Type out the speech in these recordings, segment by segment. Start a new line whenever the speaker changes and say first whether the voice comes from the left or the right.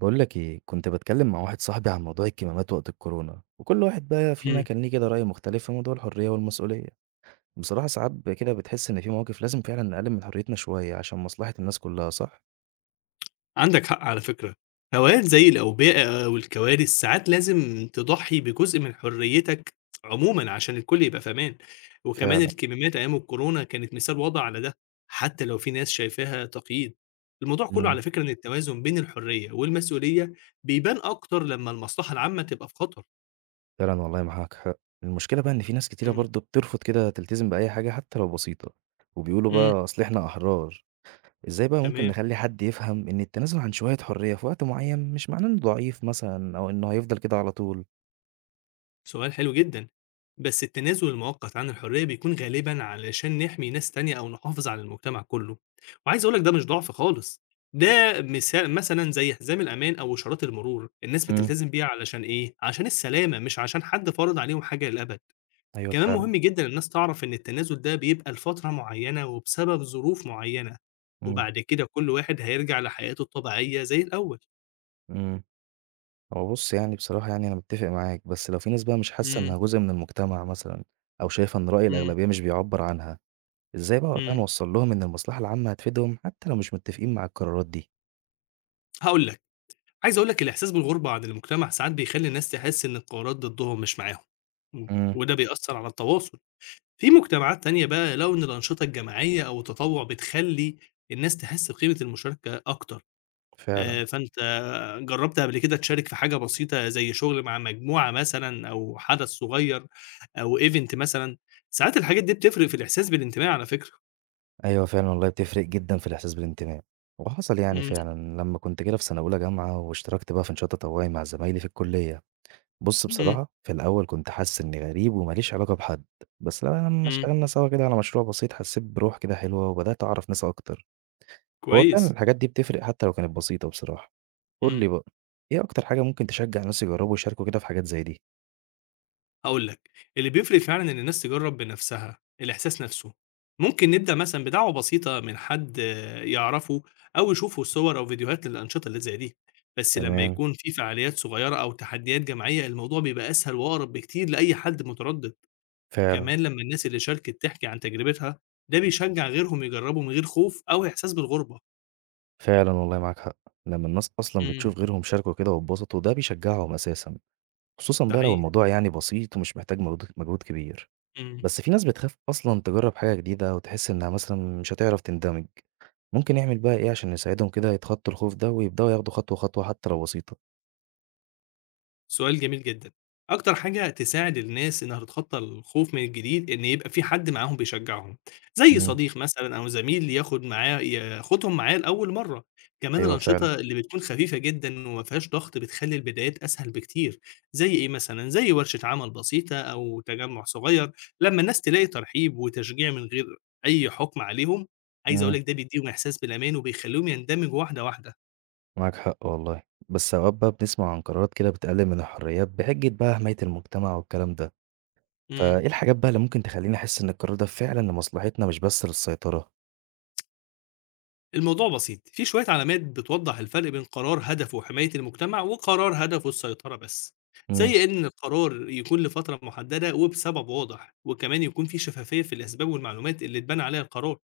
right: بقول لك ايه، كنت بتكلم مع واحد صاحبي عن موضوع الكمامات وقت الكورونا، وكل واحد بقى فينا
left: إمم،
right: كان ليه كده رأي مختلف في موضوع الحرية والمسؤولية. بصراحة ساعات كده بتحس ان في مواقف لازم فعلا نقلل من حريتنا شوية عشان مصلحة الناس كلها، صح؟
left: عندك حق على فكرة، هوايات زي الأوبئة والكوارث ساعات لازم تضحي بجزء من حريتك عمومًا عشان الكل يبقى في أمان، وكمان
right: فعلا.
left: الكميمات أيام الكورونا كانت مثال واضح على ده، حتى لو في ناس شايفاها تقييد، الموضوع كله
right: امم.
left: على فكرة إن التوازن بين الحرية والمسؤولية بيبان أكتر لمّا المصلحة العامة تبقى في خطر.
right: فعلا، والله معاك حق. المشكلة بقى ان في ناس كتيرة
left: إمم،
right: برضه بترفض كده تلتزم بأي حاجة حتى لو بسيطة، وبيقولوا
left: إمم،
right: بقى اصل احنا احرار. ازاي بقى ممكن
left: تمام.
right: نخلي حد يفهم ان التنازل عن شوية حرية في وقت معين مش معناه انه ضعيف مثلا، او انه هيفضل كده على طول؟
left: سؤال حلو جدًا. بس التنازل المؤقت عن الحرية بيكون غالبًا علشان نحمي ناس تانية أو نحافظ على المجتمع كله، وعايز أقول لك ده مش ضعف خالص، ده مثلًا زي حزام الأمان أو إشارات المرور، الناس
right: امم.
left: بتلتزم بيها علشان إيه، علشان السلامة مش عشان حد فرض عليهم حاجة للأبد.
right: ايوه
left: كمان
right: فعلا.
left: مهم جدًا الناس تعرف إن التنازل ده بيبقى لفترة معينة وبسبب ظروف معينة، وبعد كده كل واحد هيرجع لحياته الطبيعية زي الأول.
right: امم. هو بُص، يعني بصراحة يعني أنا متّفق معاك، بس لو في ناس بقى مش حاسة
left: إمم،
right: إنها جزء من المجتمع مثلًا، أو شايفة إن رأي
left: إمم،
right: الأغلبية مش بيعبّر عنها، إزاي بقى وقتها
left: إمم.
right: نوصّل لهم إن المصلحة العامة هتفيدهم حتى لو مش متّفقين مع القرارات دي؟
left: هاقول لك عايز أقول لك الإحساس بالغُربة عن المجتمع ساعات بيخلّي الناس تحس إن القرارات ضدهم مش معاهم، إمم،
right: إمم.
left: وده بيأثّر على التواصل. في مجتمعات تانية بقى لقوا إن الأنشطة الجماعية أو التطوع بتخلّي الناس تحس بقيمة المشاركة أكتر،
right: فعلًا.
left: فأنت جرّبت قبل كده تشارك في حاجة بسيطة زي شغل مع مجموعة مثلًا أو حدث صغير أو event مثلًا؟ ساعات الحاجات دي بتفرق في الإحساس بالانتماء على فكرة.
right: أيوه فعلًا، والله بتفرق جدًا في الإحساس بالانتماء، وحصل يعني
left: إمم،
right: فعلًا لمّا كنت كده في سنة أولى جامعة واشتركت بقى في نشاط تطوعي مع زمايلي في الكلية. بُص
left: إمم،
right: بصراحة في الأول كنت حاسس إني غريب وما ليش علاقة بحد، بس لا لمّا
left: إمم،
right: اشتغلنا سوا كده على مشروع بسيط حسيت بروح كده حلوة وبدأت أعرف ناس أكتر. هو فعلًا
left: كويس،
right: الحاجات دي بتفرق حتى لو كانت بسيطة بصراحة. قُل
left: إمم.
right: لي بقى، إيه أكتر حاجة ممكن تشجّع الناس يجرّبوا يشاركوا كده في حاجات زي دي؟
left: هاقول لك، اللي بيفرق فعلًا إن الناس تجرّب بنفسها، الإحساس نفسه. ممكن نبدأ مثلًا بدعوة بسيطة من حد يعرفه أو يشوفوا صور أو فيديوهات للأنشطة اللي زي دي، بس لمّا
right: تمام.
left: يكون في فعاليات صغيرة أو تحديات جماعية، الموضوع بيبقى أسهل وأقرب بكتير لأي حد متردد.
right: فعلًا.
left: كمان لمّا الناس اللي شاركت تحكي عن تجربتها، ده بيشجع غيرهم يجرّبوا من غير خوف أو إحساس بالغربة.
right: فعلًا والله معاك حق. لمّا الناس أصلًا
left: إمم،
right: بتشوف غيرهم شاركوا كده واتبسطوا، ده بيشجّعهم أساسًا، خصوصًا
left: ده
right: بقى لو
left: حقيقي.
right: الموضوع يعني بسيط ومش محتاج مجهود كبير.
left: إمم.
right: بس في ناس بتخاف أصلًا تجرّب حاجة جديدة وتحس إنها مثلًا مش هتعرف تندمج. ممكن نعمل بقى إيه عشان نساعدهم كده يتخطّوا الخوف ده ويبدأوا ياخدوا خطوة، خطوة حتى لو بسيطة؟
left: سؤال جميل جدًا. أكتر حاجة تساعد الناس إنها تتخطى الخوف من الجديد إن يبقى في حد معاهم بيشجعهم، زي
right: إمم.
left: صديق مثلًا أو زميل ياخدهم معاه لأول مرّة. كمان
right: أيوه فعلًا.
left: الأنشطة اللي بتكون خفيفة جدًا وما فيهاش ضغط بتخلّي البدايات أسهل بكتير. زي إيه مثلًا؟ زي ورشة عمل بسيطة أو تجمُّع صغير، لمّا الناس تلاقي ترحيب وتشجيع من غير أي حُكم عليهم، عايز أقول
right: إمم.
left: لك ده بيدّيهم إحساس بالأمان وبيخلّيهم يندمجوا واحدة، واحدة.
right: معاك حق والله. بس أوقات بقى بنسمع عن قرارات كده بتقلل من الحريات بحجة بقى حماية المجتمع والكلام ده.
left: إمم.
right: فإيه الحاجات بقى اللي ممكن تخليني أحس إن القرار ده فعلا لمصلحتنا مش بس للسيطرة؟
left: الموضوع بسيط، في شوية علامات بتوضّح الفرق بين قرار هدفه حماية المجتمع وقرار هدفه السيطرة بس،
right: امم.
left: زي إن القرار يكون لفترة محددة وبسبب واضح، وكمان يكون في شفافية في الأسباب والمعلومات اللي اتبنى عليها القرار.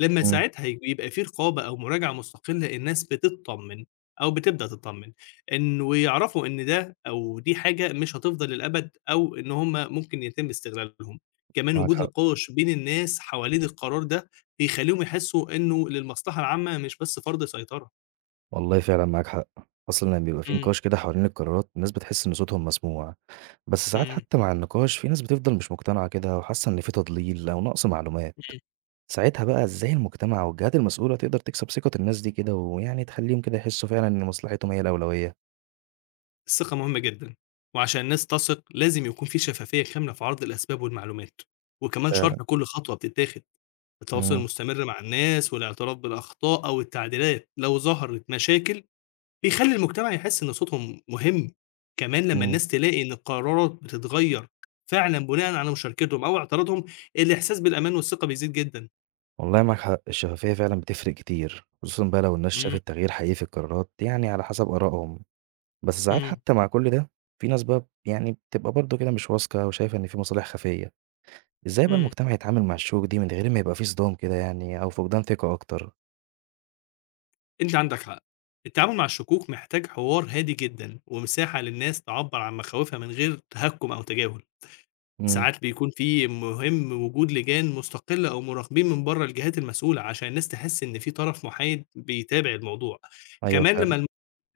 left: لمّا
right: امم.
left: ساعتها يبقى في رقابة أو مراجعة مستقلة، الناس بتتطمن أو بتبدأ تتطمن، ويعرفوا إن ده أو دي حاجة مش هتفضل للأبد، أو إن هم ممكن يتم استغلالهم. كمان
right: معاك
left: وجود
right: حق
left: نقاش بين الناس حوالين القرار ده، بيخلّيهم يحسّوا إنه للمصلحة العامة مش بس فرض سيطرة.
right: والله، فعلا معاك حق. أصلا لما بيبقى في
left: إمم،
right: نقاش كده حوالين القرارات الناس بتحس إن صوتهم مسموع، بس ساعات
left: إمم،
right: حتى مع النقاش في ناس بتفضل مش مقتنعة كده وحاسة إن في تضليل أو نقص معلومات.
left: إمم.
right: ساعتها بقى إزاي المجتمع والجهات المسؤولة تقدر تكسب ثقة الناس دي كده، ويعني تخليهم كده يحسوا فعلا إن مصلحتهم هي الأولوية؟
left: الثقة مهمة جدًا، وعشان الناس تثق لازم يكون في شفافية كاملة في عرض الأسباب والمعلومات، وكمان شرح كل خطوة بتتاخد. التواصل
right: فعلا.
left: المستمر مع الناس والاعتراف بالأخطاء أو التعديلات لو ظهرت مشاكل، بيخلّي المجتمع يحس إن صوتهم مهم، كمان لمّا
right: إمم،
left: الناس تلاقي إن القرارات بتتغيّر فعلًا بناءً على مشاركتهم أو اعتراضهم، الإحساس بالأمان والثقة بيزيد جدًا.
right: والله معاك حق، الشفافية فعلًا بتفرق كتير، خصوصًا بقى لو الناس
left: إمم،
right: شافت تغيير حقيقي في القرارات يعني على حسب آرائهم. بس ساعات
left: إمم،
right: حتى مع كل ده، في ناس بقى يعني بتبقى برضه كده مش واثقة وشايفة إن في مصالح خفية. إزاي بقى
left: إمم.
right: المجتمع يتعامل مع الشكوك دي من غير ما يبقى في صدام كده، يعني أو فقدان ثقة أكتر؟
left: أنت عندك حق، التعامل مع الشكوك محتاج حوار هادي جدًا، ومساحة للناس تعبّر عن مخاوفها من غير تهكُّم أو تجاهل.
right: إمم.
left: ساعات بيكون في مهم وجود لجان مستقلة أو مراقبين من بره الجهات المسؤولة عشان الناس تحس إن في طرف محايد بيتابع الموضوع،
right: أيوه
left: كمان
right: فعلًا.
left: لما الموضوع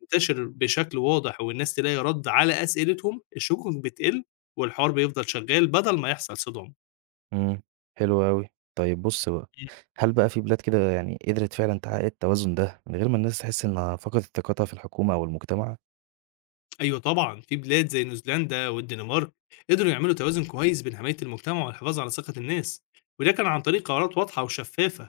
left: ينتشر بشكل واضح والناس تلاقي رد على أسئلتهم الشكوك بتقل والحوار بيفضل شغال بدل ما يحصل صدام.
right: إمم. حلو أوي. طيب بُص بقى،
left: مم.
right: هل بقى في بلاد كده يعني قدرت فعلًا تحقق التوازن ده من غير ما الناس تحس إنها فقدت ثقتها في الحكومة أو المجتمع؟
left: أيوه طبعًا في بلاد زي نيوزيلندا والدنمارك قدروا يعملوا توازن كويس بين حماية المجتمع والحفاظ على ثقة الناس، وده كان عن طريق قرارات واضحة وشفافة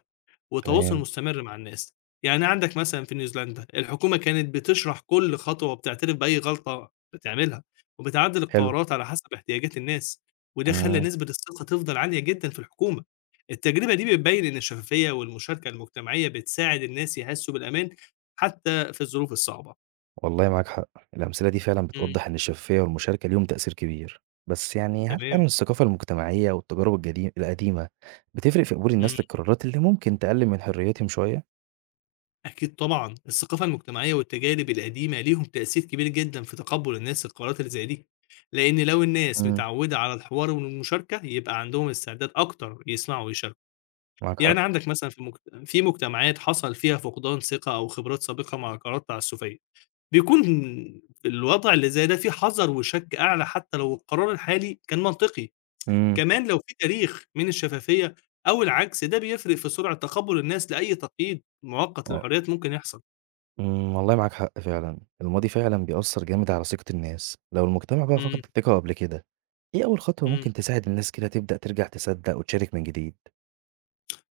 left: وتواصل
right: تمام.
left: مستمر مع الناس، يعني عندك مثلًا في نيوزيلندا الحكومة كانت بتشرح كل خطوة وبتعترف بأي غلطة بتعملها، وبتعدل
right: حلو.
left: القرارات على حسب احتياجات الناس، وده خلّى
right: إمم.
left: نسبة الثقة تفضل عالية جدًا في الحكومة، التجربة دي بتبين إن الشفافية والمشاركة المجتمعية بتساعد الناس يحسّوا بالأمان حتى في الظروف الصعبة.
right: والله معاك حق، الأمثلة دي فعلًا
left: إمم.
right: بتوضّح إن الشفافية والمشاركة ليهم تأثير كبير. بس يعني هل فعلًا
left: تمام،
right: الثقافة المجتمعية والتجارب القديمة بتفرق في قبول
left: إمم.
right: الناس للقرارات اللي ممكن تقلل من حريتهم شوية؟
left: أكيد طبعًا، الثقافة المجتمعية والتجارب القديمة ليهم تأثير كبير جدًا في تقبُّل الناس القرارات اللي زي دي، لإن لو الناس
right: إمم.
left: متعوِّدة على الحوار والمشاركة، يبقى عندهم استعداد أكتر يسمعوا ويشاركوا.
right: معاك حق.
left: يعني عندك مثلًا في مجتمعات حصل فيها فقدان ثقة أو خبرات سابقة مع قرارات تعسُّفية، بيكون في الوضع اللي زي ده في حذر وشَك أعلى حتى لو القرار الحالي كان منطقي.
right: إمم.
left: كمان لو في تاريخ من الشفافية أو العجز، ده بيفرق في سرعة تقبُّل الناس لأي تقييد مؤقت
right: آه.
left: للحريات ممكن يحصل.
right: إمم، والله معاك حق فعلًا، الماضي فعلًا بيأثّر جامد على ثقة الناس. لو المجتمع بقى
left: إمم.
right: فقد الثقة قبل كده، إيه أول خطوة
left: إمم،
right: ممكن تساعد الناس كده تبدأ ترجع تصدق وتشارك من جديد؟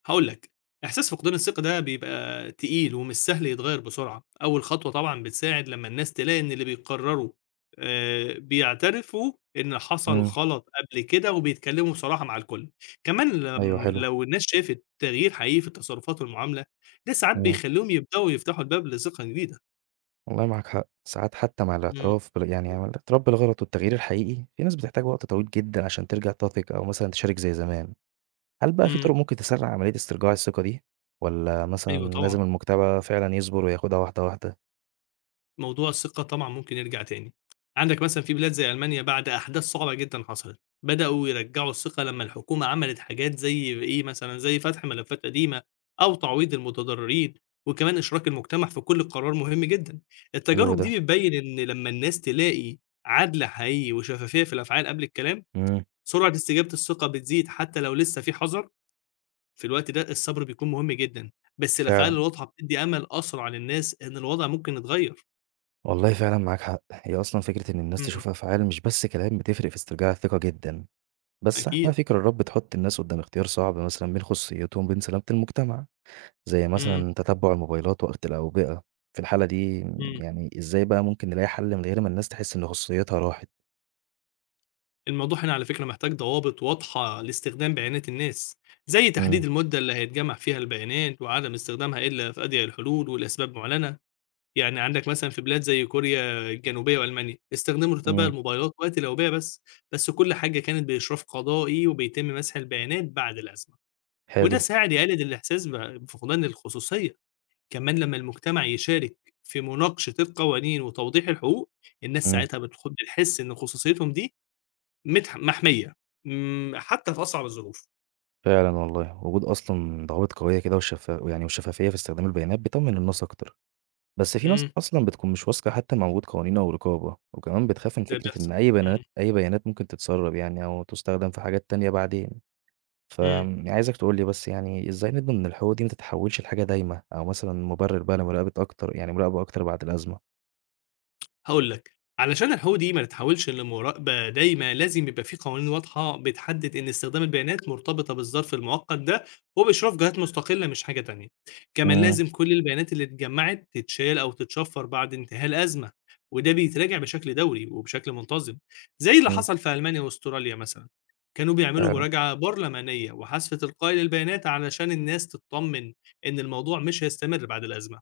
left: هاقول لك، إحساس فقدان الثقة ده بيبقى تقيل ومش سهل يتغيّر بسرعة، أول خطوة طبعًا بتساعد لمّا الناس تلاقي إن اللي بيقرروا بيعترفوا إن حصل
right: إمم.
left: غلط قبل كده وبيتكلموا بصراحة مع الكل، كمان
right: أيوه
left: لم
right: حلو.
left: لو الناس شافت تغيير حقيقي في التصرفات والمعاملة، ده ساعات
right: إمم.
left: بيخلّيهم يبدؤوا يفتحوا الباب لثقة جديدة.
right: والله معاك حق، ساعات حتى مع
left: إمم،
right: الاعتراف يعني مع الاعتراف بالغلط والتغيير الحقيقي، في ناس بتحتاج وقت طويل جدًا عشان ترجع تثق أو مثلًا تشارك زي زمان. هل بقى في طرق
left: إمم،
right: ممكن تسرّع عملية استرجاع الثقة دي، والّا
left: أيوه
right: مثلًا
left: طبعًا.
right: لازم المجتمع فعلًا يصبر وياخدها واحدة واحدة؟
left: موضوع الثقة طبعًا ممكن يرجع تاني، عندك مثلًا في بلاد زي ألمانيا بعد أحداث صعبة جدًا حصلت، بدأوا يرجعوا الثقة لمّا الحكومة عملت حاجات زي إيه مثلًا، زي فتح ملفات قديمة أو تعويض المتضررين، وكمان إشراك المجتمع في كل قرار مهم جدًا،
right: حلو
left: التجارب
right: ده.
left: دي بتبين إن لمّا الناس تلاقي عدل حقيقي وشفافية في الأفعال قبل الكلام،
right: إمم.
left: سرعة استجابة الثقة بتزيد حتى لو لسه في حذر، في الوقت ده الصبر بيكون مهم جدًا، بس الأفعال
right: فعلًا.
left: الواضحة بتدي أمل أسرع للناس إن الوضع ممكن يتغير.
right: والله فعلًا معاك حق، هي أصلًا فكرة إن الناس
left: إمم،
right: تشوف أفعال مش بس كلام بتفرق في استرجاع الثقة جدًا. بس ساعات بقى
left: أكيد.
right: في قرارات بتحط الناس قدام اختيار صعب مثلًا بين خصوصيتهم وبين سلامة المجتمع. زي
left: إمم،
right: مثلًا تتبُّع الموبايلات وقت الأوبئة، في الحالة دي
left: إمم.
right: يعني إزاي بقى ممكن نلاقي حل من غير ما الناس تحس إن خصوصيتها راحت؟
left: الموضوع هنا على فكرة محتاج ضوابط واضحة لاستخدام بيانات الناس، زي تحديد
right: إمم.
left: المدة اللي هيتجمّع فيها البيانات وعدم استخدامها إلا في أضيق الحلول ولأسباب معلنة. يعني عندك مثلًا في بلاد زي كوريا الجنوبية وألمانيا، استخدموا رتبة
right: إمم.
left: الموبايلات وقت الأوبئة بس، بس كل حاجة كانت بإشراف قضائي وبيتم مسح البيانات بعد الأزمة، وده
right: حلو.
left: ساعد يقلل الإحساس بفقدان الخصوصية. كمان لمّا المجتمع يشارك في مناقشة القوانين وتوضيح الحقوق، الناس
right: إمم.
left: ساعتها بتحس إن خصوصيتهم دي محمية، حتى في أصعب الظروف،
right: فعلًا والله، وجود أصلًا ضوابط قوية كده والشفافية في استخدام البيانات بيطمّن الناس أكتر. بس في ناس
left: إمم،
right: أصلًا بتكون مش واثقة حتى مع وجود قوانين أو رقابة، وكمان بتخاف من
left: ده
right: فكرة إن
left: بيحصل،
right: أي بيانات
left: إمم،
right: أي بيانات ممكن تتسرّب، يعني أو تُستخدم في حاجات تانية بعدين.
left: إمم.
right: فعايزك تقول لي بس، يعني إزاي نضمن إن الحقوق دي ما تتحولش لحاجة دايمة أو مثلًا مُبرر بقى لمراقبة أكتر، يعني مراقبة أكتر بعد الأزمة؟
left: هاقول لك، علشان الحقوق دي ما تتحولش لمراقبة دايمة، لازم يبقى في قوانين واضحة بتحدد إن استخدام البيانات مرتبطة بالظرف المؤقت ده وبإشراف جهات مستقلة مش حاجة تانية. كمان
right: إمم.
left: لازم كل البيانات اللي اتجمعت تتشال أو تتشفر بعد انتهاء الأزمة، وده بيتراجع بشكل دوري وبشكل منتظم، زي اللي
right: إمم.
left: حصل في ألمانيا وأستراليا مثلًا. كانوا بيعملوا
right: فعلًا.
left: مراجعة برلمانية وحذف تلقائي للبيانات علشان الناس تتطمن إن الموضوع مش هيستمر بعد الأزمة.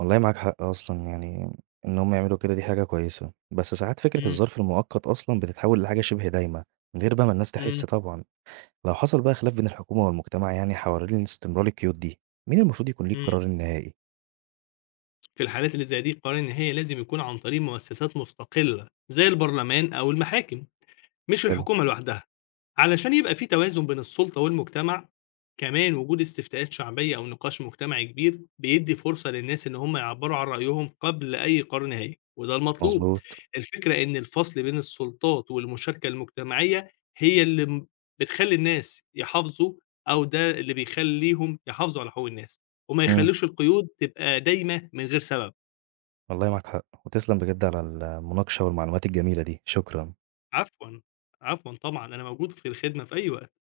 right: والله معاك حق، أصلًا يعني إن هم يعملوا كده دي حاجة كويسة، بس ساعات فكرة
left: إمم،
right: الظرف المؤقت أصلًا بتتحول لحاجة شبه دايمة، من غير بقى ما الناس تحس
left: إمم،
right: طبعًا. لو حصل بقى خلاف بين الحكومة والمجتمع يعني حوالين استمرار القيود دي، مين المفروض يكون ليه
left: إمم.
right: القرار النهائي؟
left: في الحالات اللي زي دي قرار النهائي لازم يكون عن طريق مؤسسات مستقلة زي البرلمان أو المحاكم مش
right: حلو.
left: الحكومة لوحدها علشان يبقى في توازن بين السلطة والمجتمع. كمان وجود استفتاءات شعبية أو نقاش مجتمعي كبير بيدي فرصة للناس إن هم يعبروا عن رأيهم قبل أي قرار نهائي وده المطلوب.
right: مضبوط.
left: الفكرة إن الفصل بين السلطات والمشاركة المجتمعية هي اللي بتخلي الناس يحافظوا أو ده اللي بيخليهم يحافظوا على حقوق الناس وما
right: إمم.
left: يخلوش القيود تبقى دايمة من غير سبب.
right: والله معاك حق، وتسلم بجد على المناقشة والمعلومات الجميلة دي، شكرًا.
left: عفوًا، عفوًا طبعًا، أنا موجود في الخدمة في أي وقت.